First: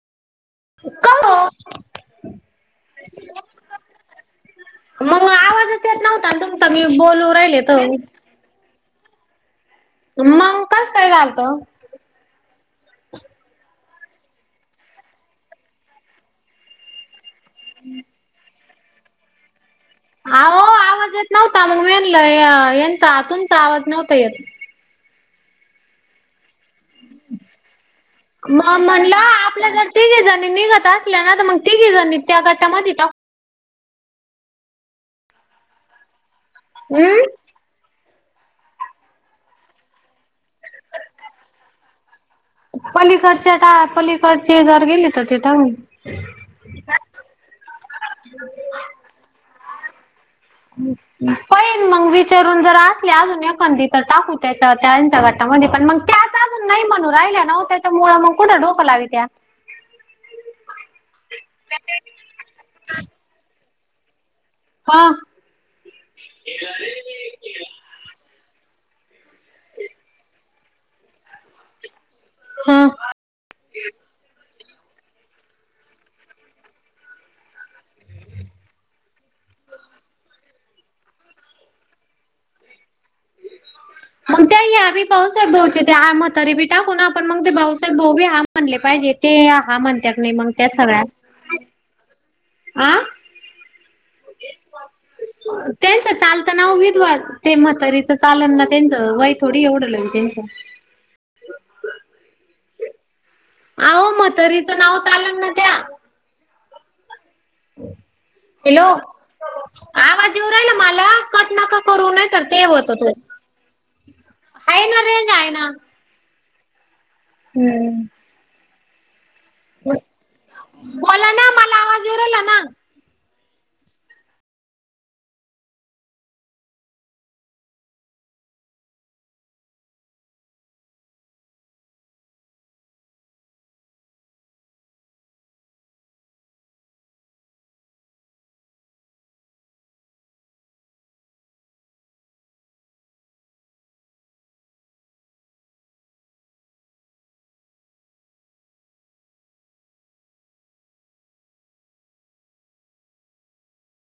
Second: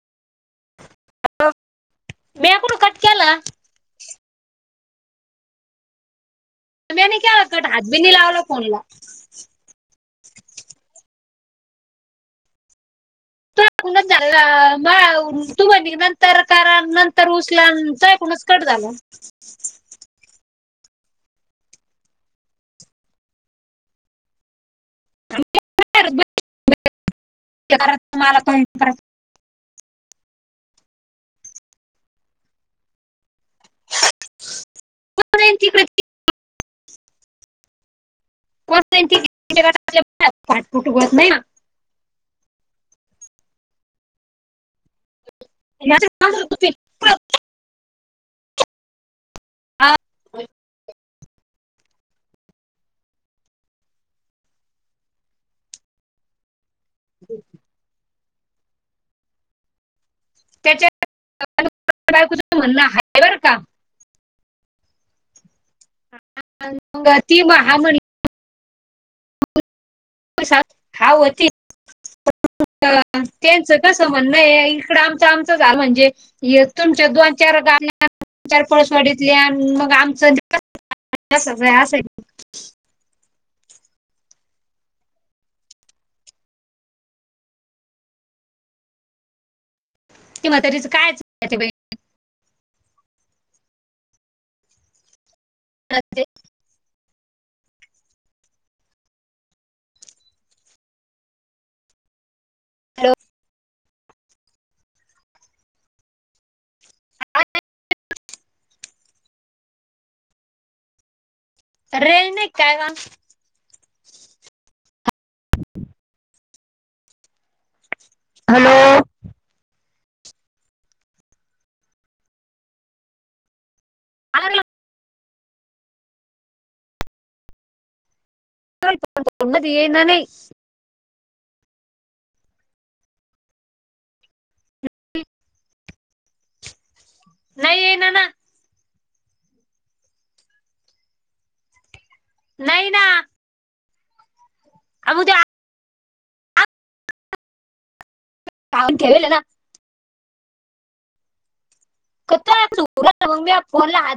का हॅलो! ओ? म्या इकडून कट केला. मग आवाजच येत न्हवता तुमचा मी नाही बोलू केला राहिले कट तर, हात बी नाही लावला फोनला मग कसं काय झालतं. तूझ्याकडुन झालं [inaudible] नंतर कार नं तर उचलाव म्हणतोय आपुनच कट झाला. अहो आवाज येत नव्हता मग मेनल यांचा तुंचा आवाज नव्हता येत. [inaudible] तिघे जणी निघत असल्या मग तिघे जणी त्या गटामध्ये [inaudible] हम्म [inaudible] पलीकडच्या पलीकडचे जर गेले तर गटात. [inaudible] [inaudible] आ... ह [inaudible] पहिन मग विचारून जर असले अजून एखधी तर त्याचा गाटामध्ये पण मग त्या, त्या पण नाही म्हणू राहिल्या न त्याच्या मुळं मग कुठं डोकं लावी तया. [inaudible] पा म ती महामणी [inaudible] [inaudible] [inaudible] हा... त्यांचं कसं म्हणणं इकडं आमच आमचं झा म्हणजे, य तुमच्या दोन, चार गाण्यान, चार पाऊसवाडीतल्यान मग आमचं [unintelligible] तसंच हाय असं ही [inaudible] [inaudible] मग त्या आमी भाऊसाहेब भाऊ ते मथारी बी टाकून, आपण मग ते भाऊसाहेब बघू या म्हणले पाहिजे, ते हा म्हणत्यात नाही, ती मग त्या म्हातारीचं सगळ्या कायच आहे ते बाई. आ त्यांच चाल त नाव विदवा, ते म्हतारीच चालल ना, त्यांच वय थोडी एवढं [unintelligible] [inaudible] हॅलो अहो म्हातारीच नाव चालेल ना त्या? हॅलो, आवाज येवू राहिला मला, कट नका करू रेंज नका नाही ते काय बा? होतो तो, आहे ना, रेंज आहे ना. हम्म हॅलो बोला ना, मला आवाज येऊ राहिला ना अ [unintelligible] [unintelligible] मदी ये ना नाही नाही, येईना ना नाही ना अम उद्या पाहून ठेवेल ना [unintelligible] म्या फोनला हात